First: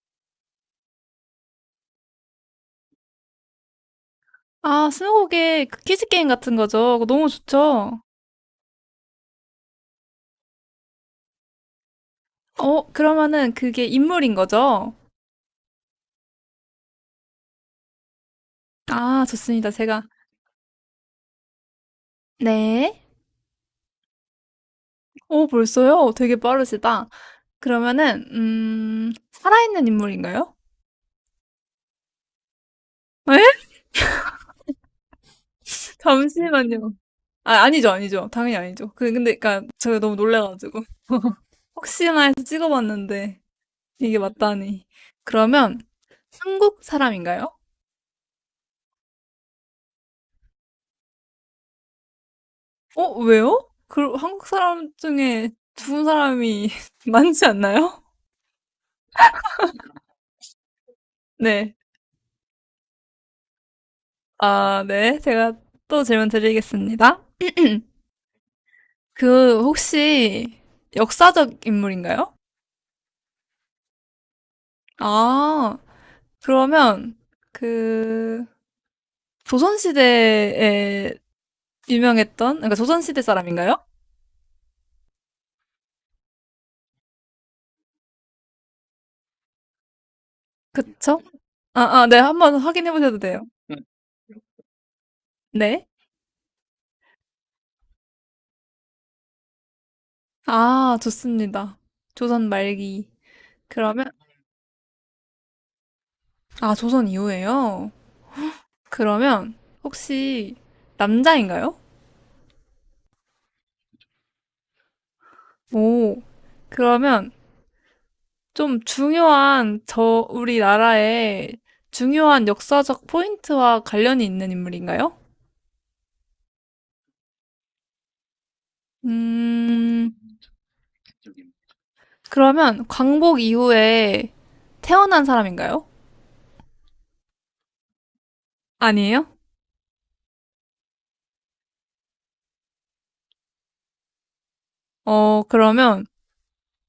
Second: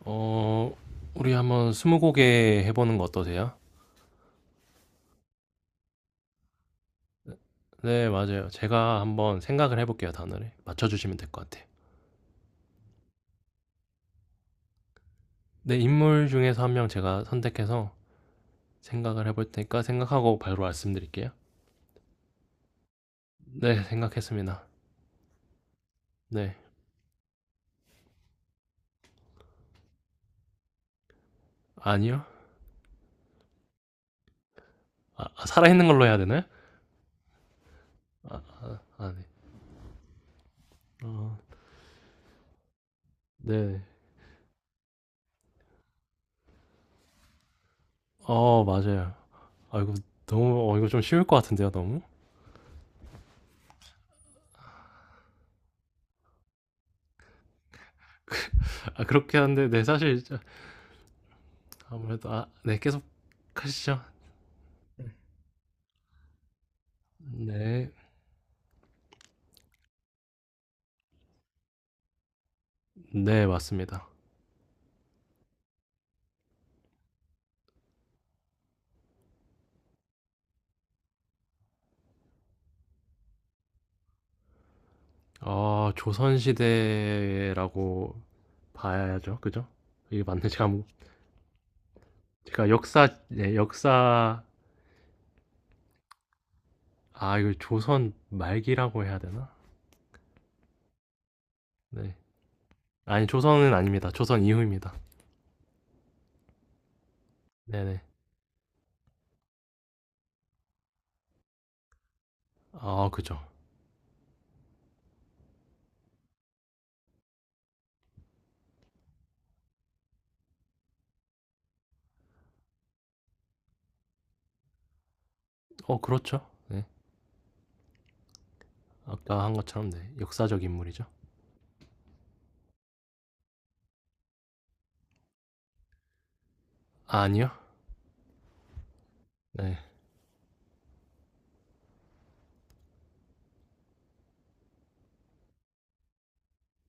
어, 우리 한번 스무고개 해보는 거 어떠세요? 아, 스무고개 그 퀴즈 게임 같은 거죠. 그거 너무 좋죠. 네, 맞아요. 제가 한번 생각을 해볼게요, 단어를. 맞춰주시면 될 것 같아요. 어, 그러면은 그게 인물인 거죠? 네, 인물 중에서 한 명 제가 선택해서 아, 생각을 해볼 좋습니다. 테니까 제가. 생각하고 바로 말씀드릴게요. 네. 네, 생각했습니다. 오, 벌써요? 되게 네, 빠르시다. 그러면은, 살아있는 인물인가요? 아니요? 에? 아, 아, 살아있는 걸로 해야 되나요? 잠시만요. 아, 아니죠, 아니죠. 아, 당연히 아, 아니죠. 그, 아, 네. 근데, 그니까, 제가 너무 놀래가지고. 어, 혹시나 해서 찍어봤는데, 네. 이게 맞다니. 그러면, 한국 사람인가요? 어, 맞아요. 아, 이거 너무, 이거 좀 쉬울 것 같은데요, 너무? 어, 왜요? 그, 한국 사람 중에 죽은 사람이 많지 않나요? 아, 그렇게 하는데, 네, 사실, 네. 아무래도, 아, 네, 계속 하시죠. 아, 네. 제가 또 질문 드리겠습니다. 네. 그, 혹시 역사적 인물인가요? 네, 맞습니다. 아, 그러면 그, 조선시대에 유명했던, 그러니까 조선시대 사람인가요? 아, 조선시대라고 봐야죠. 그죠? 이게 맞네. 그쵸? 아, 아, 네. 한번 제가 확인해 역사, 보셔도 돼요. 네, 역사, 네. 아, 이거 조선 말기라고 해야 되나? 아, 좋습니다. 네. 조선 말기. 아니, 조선은 그러면, 아닙니다. 조선 이후입니다. 아, 조선 이후에요? 네네. 그러면, 혹시 남자인가요? 아, 그죠. 오, 그러면, 좀 중요한 저 우리나라의 중요한 역사적 포인트와 관련이 있는 인물인가요? 어, 그렇죠. 네. 아까 한 것처럼, 네. 음, 역사적 인물이죠. 그러면 광복 이후에 태어난 사람인가요? 아, 니요 아니에요? 네. 어, 그러면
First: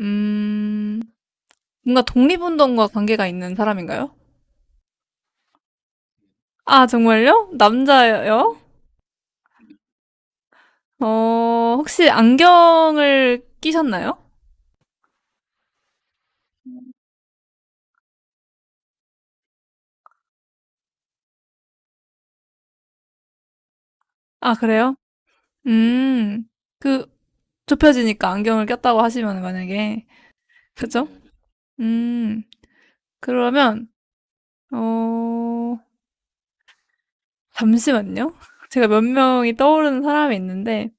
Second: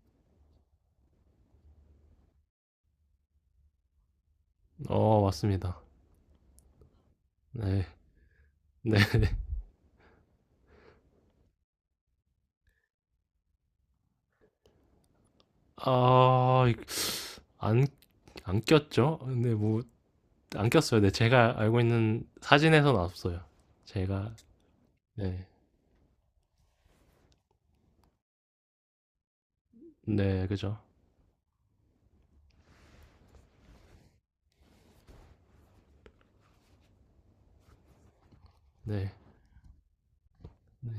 음, 뭔가 독립운동과 관계가 있는 사람인가요? 어, 맞습니다. 아, 정말요? 네. 남자예요? 네. 어, 혹시 안경을 끼셨나요? 아, 안, 안 꼈죠? 근데 뭐, 안 꼈어요. 근데 제가 알고 있는 사진에서는 없어요. 제가 아, 그래요? 네, 음, 그 좁혀지니까 안경을 꼈다고 하시면 만약에 네, 그죠. 그죠? 음. 그러면 어 잠시만요. 제가 몇 네, 명이 떠오르는 사람이 있는데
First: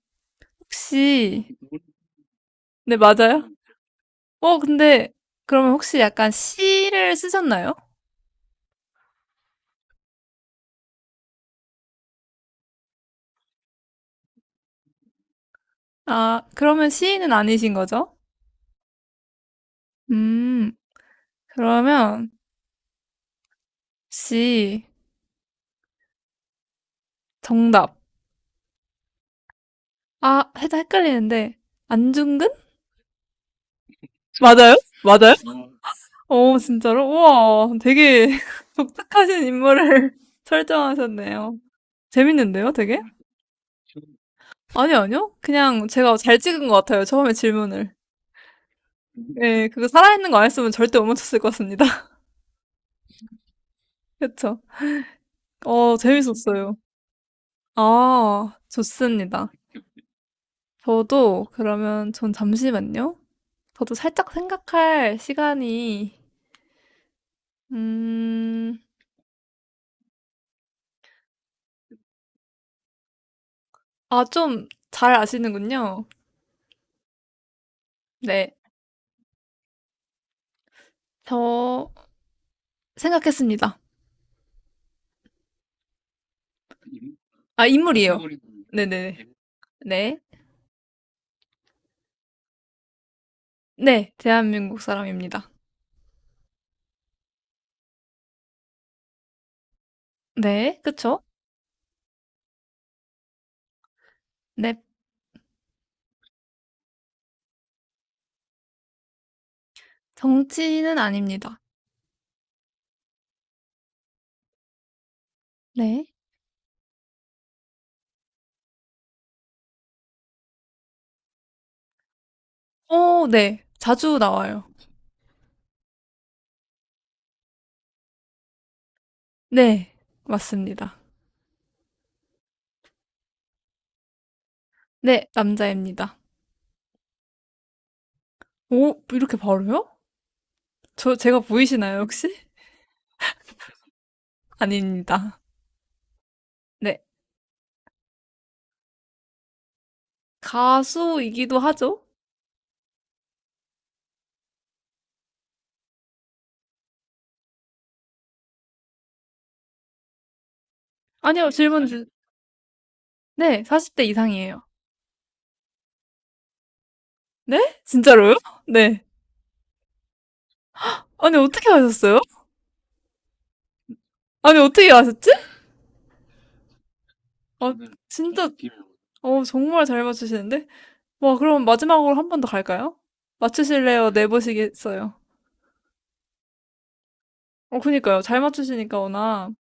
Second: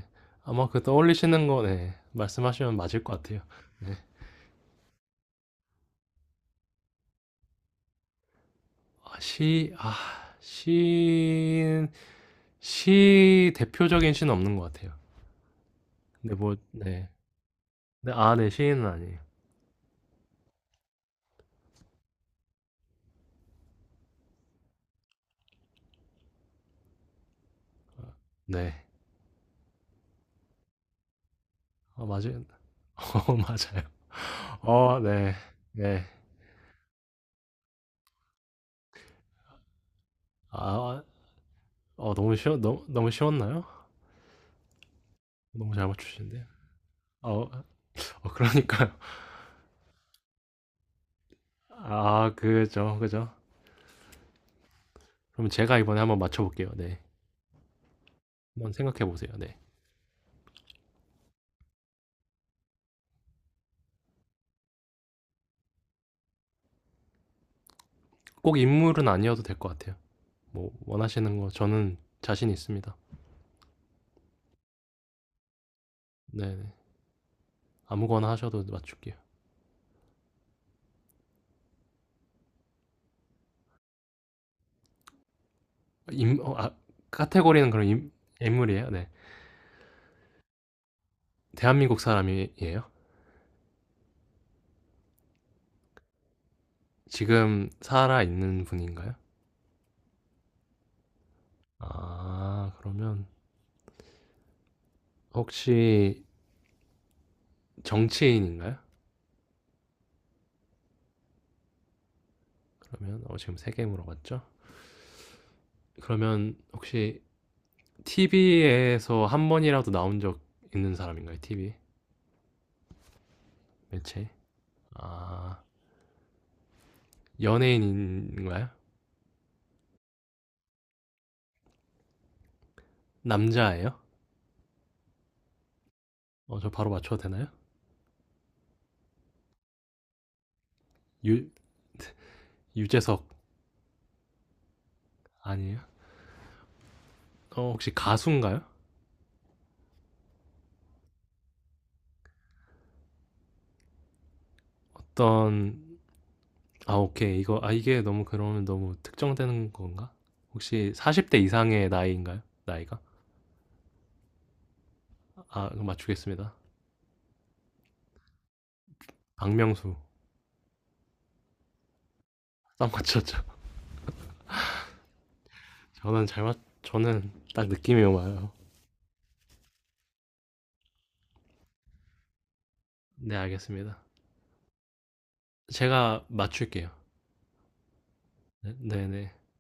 아마 그 떠올리시는 혹시 거 네, 말씀하시면 네, 맞을 것 같아요. 맞아요? 네, 어, 근데 그러면 혹시 약간 시를 쓰셨나요? 아, 시, 아, 시인, 시 대표적인 시는 없는 것 같아요. 근데 아, 뭐, 그러면 네, 시인은 아니신 네, 거죠? 아, 네, 시인은 아니에요. 음. 그러면 혹시 정답. 네, 아, 살짝 헷갈리는데 아, 맞아요. 안중근? 어, 맞아요. 맞아요? 어, 네, 맞아요? 네, 어, 진짜로? 우와, 되게 독특하신 인물을 아, 설정하셨네요. 어, 재밌는데요, 너무, 되게? 너무 쉬웠나요? 아니요, 아니요. 너무 잘 그냥 제가 잘 맞추시는데. 찍은 것 같아요. 처음에 어, 어, 질문을. 그러니까요. 예, 그거 살아있는 거 안 했으면 절대 못 맞췄을 것 같습니다. 아, 그죠, 그죠. 그쵸? 그럼 제가 어, 이번에 한번 맞춰볼게요. 재밌었어요. 네. 아, 한번 생각해 보세요. 좋습니다. 네. 저도 그러면 전 잠시만요. 저도 살짝 생각할 시간이, 꼭 음, 인물은 아니어도 될 것 같아요. 뭐 원하시는 거 저는 자신 있습니다. 아, 좀 잘 아시는군요. 네. 네. 아무거나 네. 하셔도 맞출게요. 저 생각했습니다. 인, 어, 아, 아, 카테고리는 그럼 인물이에요. 인물이에요. 네. 네네네. 네. 대한민국 사람이에요? 네, 대한민국 사람입니다. 지금 살아 있는 분인가요? 네, 그쵸? 아 그러면 네, 혹시 정치인인가요? 정치인은 아닙니다. 그러면 지금 세 개 물어봤죠? 네. 그러면 혹시 TV에서 한 번이라도 나온 적 있는 사람인가요? TV 어 네. 자주 매체? 나와요. 아, 연예인인가요? 네. 맞습니다. 남자예요? 네. 남자입니다. 어, 저 바로 맞춰도 되나요? 오 이렇게 바로요? 저 제가 유, 보이시나요 혹시? 유재석 아닙니다. 아니에요? 네. 어, 혹시 가수인가요? 가수이기도 하죠. 어떤, 아, 오케이. 이게 너무 그러면 너무 특정되는 건가? 혹시 40대 아니요. 질문 이상의 주 나이인가요? 나이가? 네. 40대 이상이에요. 아, 이거 맞추겠습니다. 네? 진짜로요? 네. 박명수. 아니 어떻게 아셨어요? 딱 맞췄죠? 아니 어떻게 아셨지? 저는 딱 아, 느낌이 진짜 와요. 어 정말 잘 맞추시는데? 와 그럼 마지막으로 한 번 더 갈까요? 네, 알겠습니다. 맞추실래요? 내보시겠어요? 제가 맞출게요. 어 그니까요. 잘 네, 맞추시니까 네. 네, 워낙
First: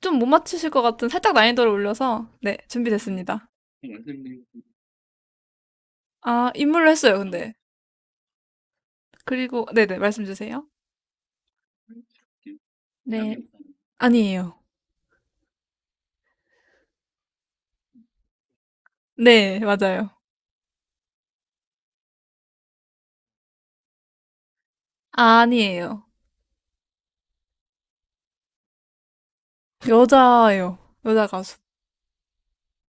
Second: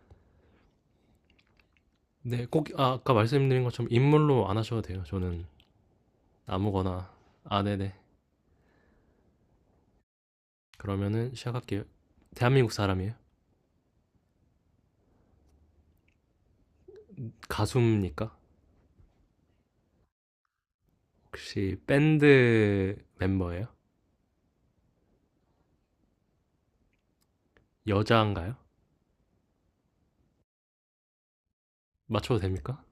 좀 못 맞추실 것 같은 살짝 난이도를 올려서 네, 네 꼭 아, 아까 준비됐습니다. 말씀드린 것처럼 인물로 안 하셔도 돼요. 저는 아 인물로 아무거나. 했어요 근데 아, 네네. 그리고 네네 말씀 주세요. 그러면은 시작할게요. 대한민국 사람이에요? 네 아니에요. 가수입니까? 네 맞아요. 혹시 밴드 멤버예요? 아, 아니에요. 여자인가요? 여자예요. 여자 가수. 맞춰도 됩니까?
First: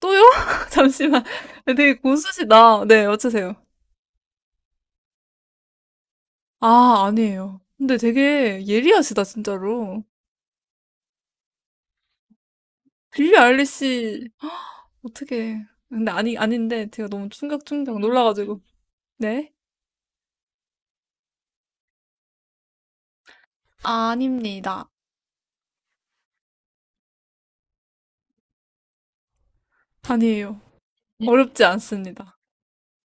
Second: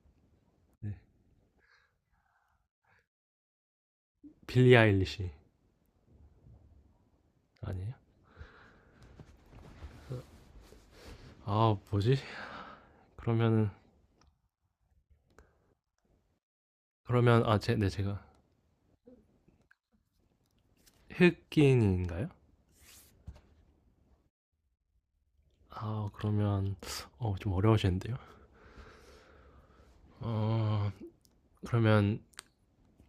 또요? 네. 잠시만. 되게 고수시다. 네 어쩌세요? 빌리 아일리시 아 아니에요. 아니에요? 근데 되게 예리하시다 진짜로. 아, 뭐지? 빌리 그러면은 아일리시 어떻게? 근데 아니 아닌데 제가 너무 그러면 아, 충격 네, 충격 제가 놀라가지고 네 흑인인가요? 아닙니다. 아, 그러면 좀 어려우시는데요. 아니에요. 어, 어렵지 그러면 않습니다.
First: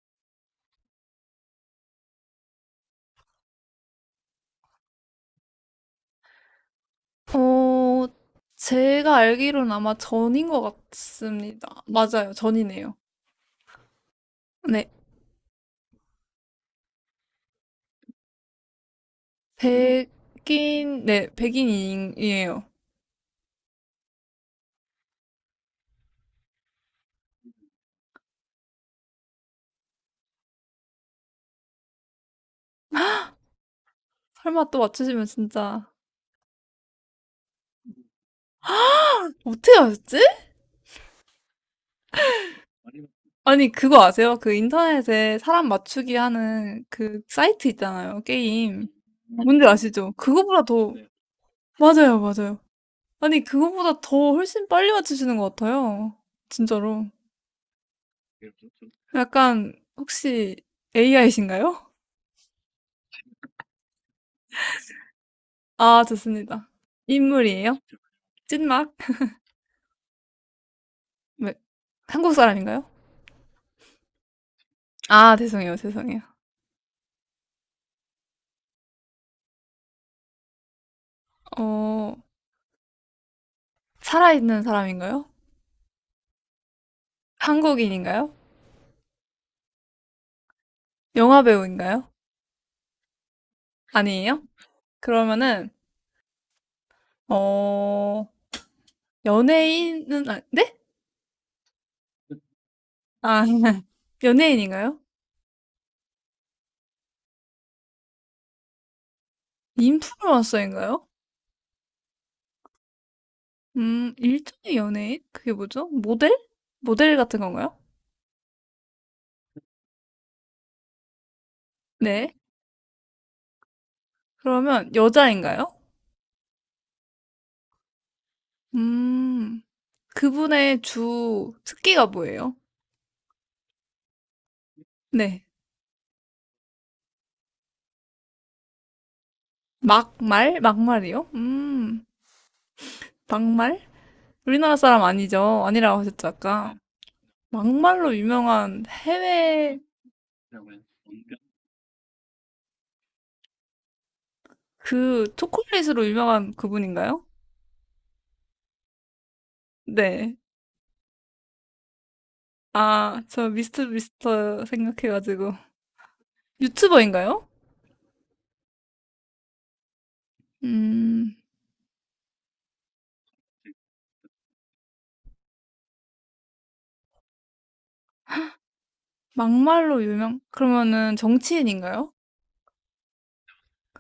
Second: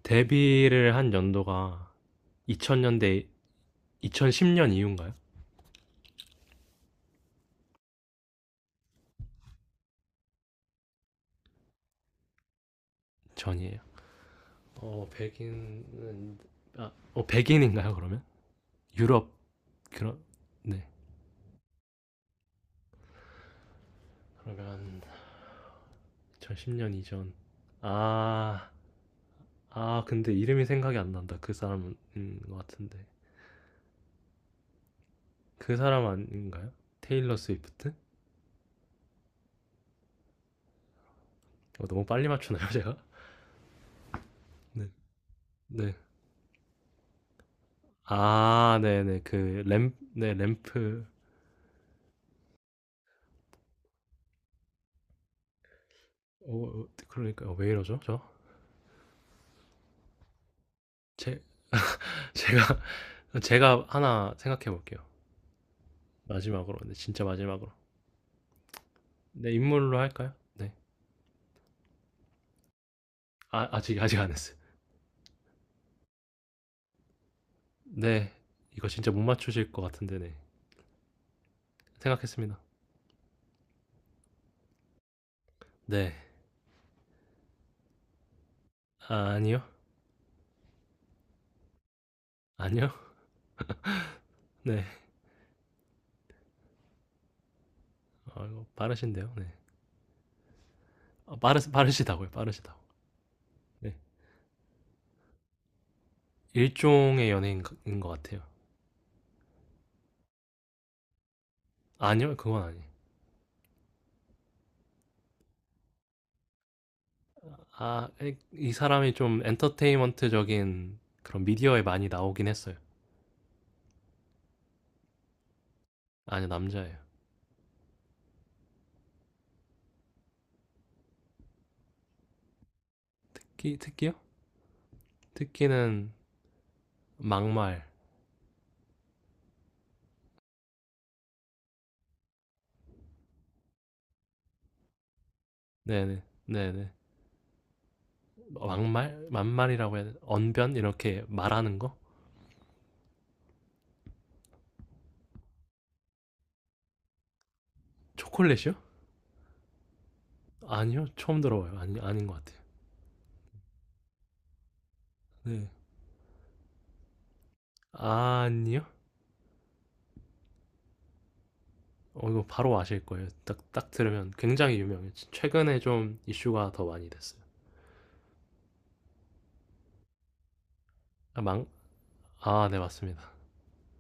데뷔를 한 연도가 2000년대 2010년 이후인가요? 어, 제가 알기로는 아마 전인 것 같습니다. 맞아요, 전이네요. 전이에요. 네, 어 백인은 어 백인인가요 그러면? 유럽 그런 네 백인, 네, 백인이에요. 그러면 2010년 이전 아, 근데 이름이 생각이 안 난다 그 사람인 것 같은데 설마 또 맞추시면 그 진짜 사람 아닌가요? 테일러 스위프트? 어떻게 아셨지? 어, 너무 빨리 맞추나요 제가? 아니, 그거 아세요? 그 네, 인터넷에 사람 네. 맞추기 하는 그 사이트 있잖아요, 아, 게임. 네네 뭔지 아시죠? 네 그거보다 더, 램프 맞아요, 맞아요. 아니, 그거보다 더 훨씬 빨리 맞추시는 것 같아요. 어, 어, 진짜로. 그러니까 왜 이러죠 저? 약간, 혹시 제, AI신가요? 제가 제가 하나 생각해 볼게요 아, 좋습니다. 마지막으로 네 진짜 마지막으로 인물이에요? 찐막? 네 인물로 할까요? 네 왜, 한국 사람인가요? 아, 아직 아직 안 했어요. 아, 죄송해요, 죄송해요. 네, 이거 진짜 못 맞추실 것 같은데네. 어, 생각했습니다. 살아있는 사람인가요? 네, 한국인인가요? 아, 니요 영화 배우인가요? 아니요. 아니에요? 네, 그러면은, 어, 아, 이거 빠르신데요. 네, 연예인은, 아, 네? 아, 빠르시다고요. 빠르시다고. 아, 네, 연예인인가요? 일종의 연예인인 것 같아요. 인플루언서인가요? 아니요, 그건 아니에요. 일종의 연예인? 그게 뭐죠? 모델? 모델 같은 건가요? 아, 이 사람이 좀 엔터테인먼트적인 그런 미디어에 많이 네. 나오긴 했어요. 그러면 여자인가요? 아니 남자예요. 음, 그분의 주 특기가 뭐예요? 특기 특기요? 네. 특기는 막말. 막말? 막말이요? 막말? 우리나라 사람 아니죠? 아니라고 네네 하셨죠, 아까. 네네. 막말로 유명한 막말 해외 만말이라고 해야 돼. 언변 이렇게 말하는 거? 그 초콜릿으로 유명한 그분인가요? 초콜릿이요? 네. 아니요, 처음 들어봐요. 아니, 아닌 것 같아요. 아, 저 미스터 생각해가지고. 네. 유튜버인가요? 아니요? 음, 어, 이거 바로 아실 거예요. 딱, 딱 들으면 굉장히 유명해요. 최근에 좀 이슈가 더 많이 됐어요. 막말로 유명, 그러면은 아, 정치인인가요? 아, 네, 맞습니다.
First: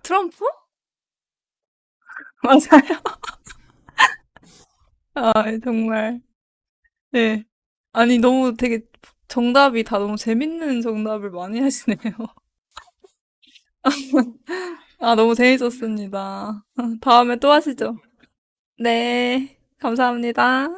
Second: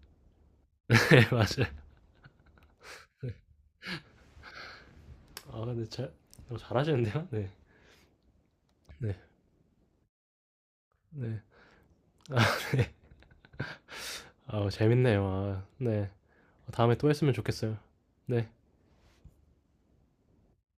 트럼프? 네, 맞아요. 맞아요. 아, 아, 근데 정말. 잘하시는데요? 네. 네. 아니, 너무 되게 네. 정답이 다 너무 재밌는 정답을 네. 많이 하시네요. 아, 아, 재밌네요. 너무 아, 네. 재밌었습니다. 다음에 또 했으면 다음에 또 좋겠어요. 하시죠. 네. 네, 감사합니다.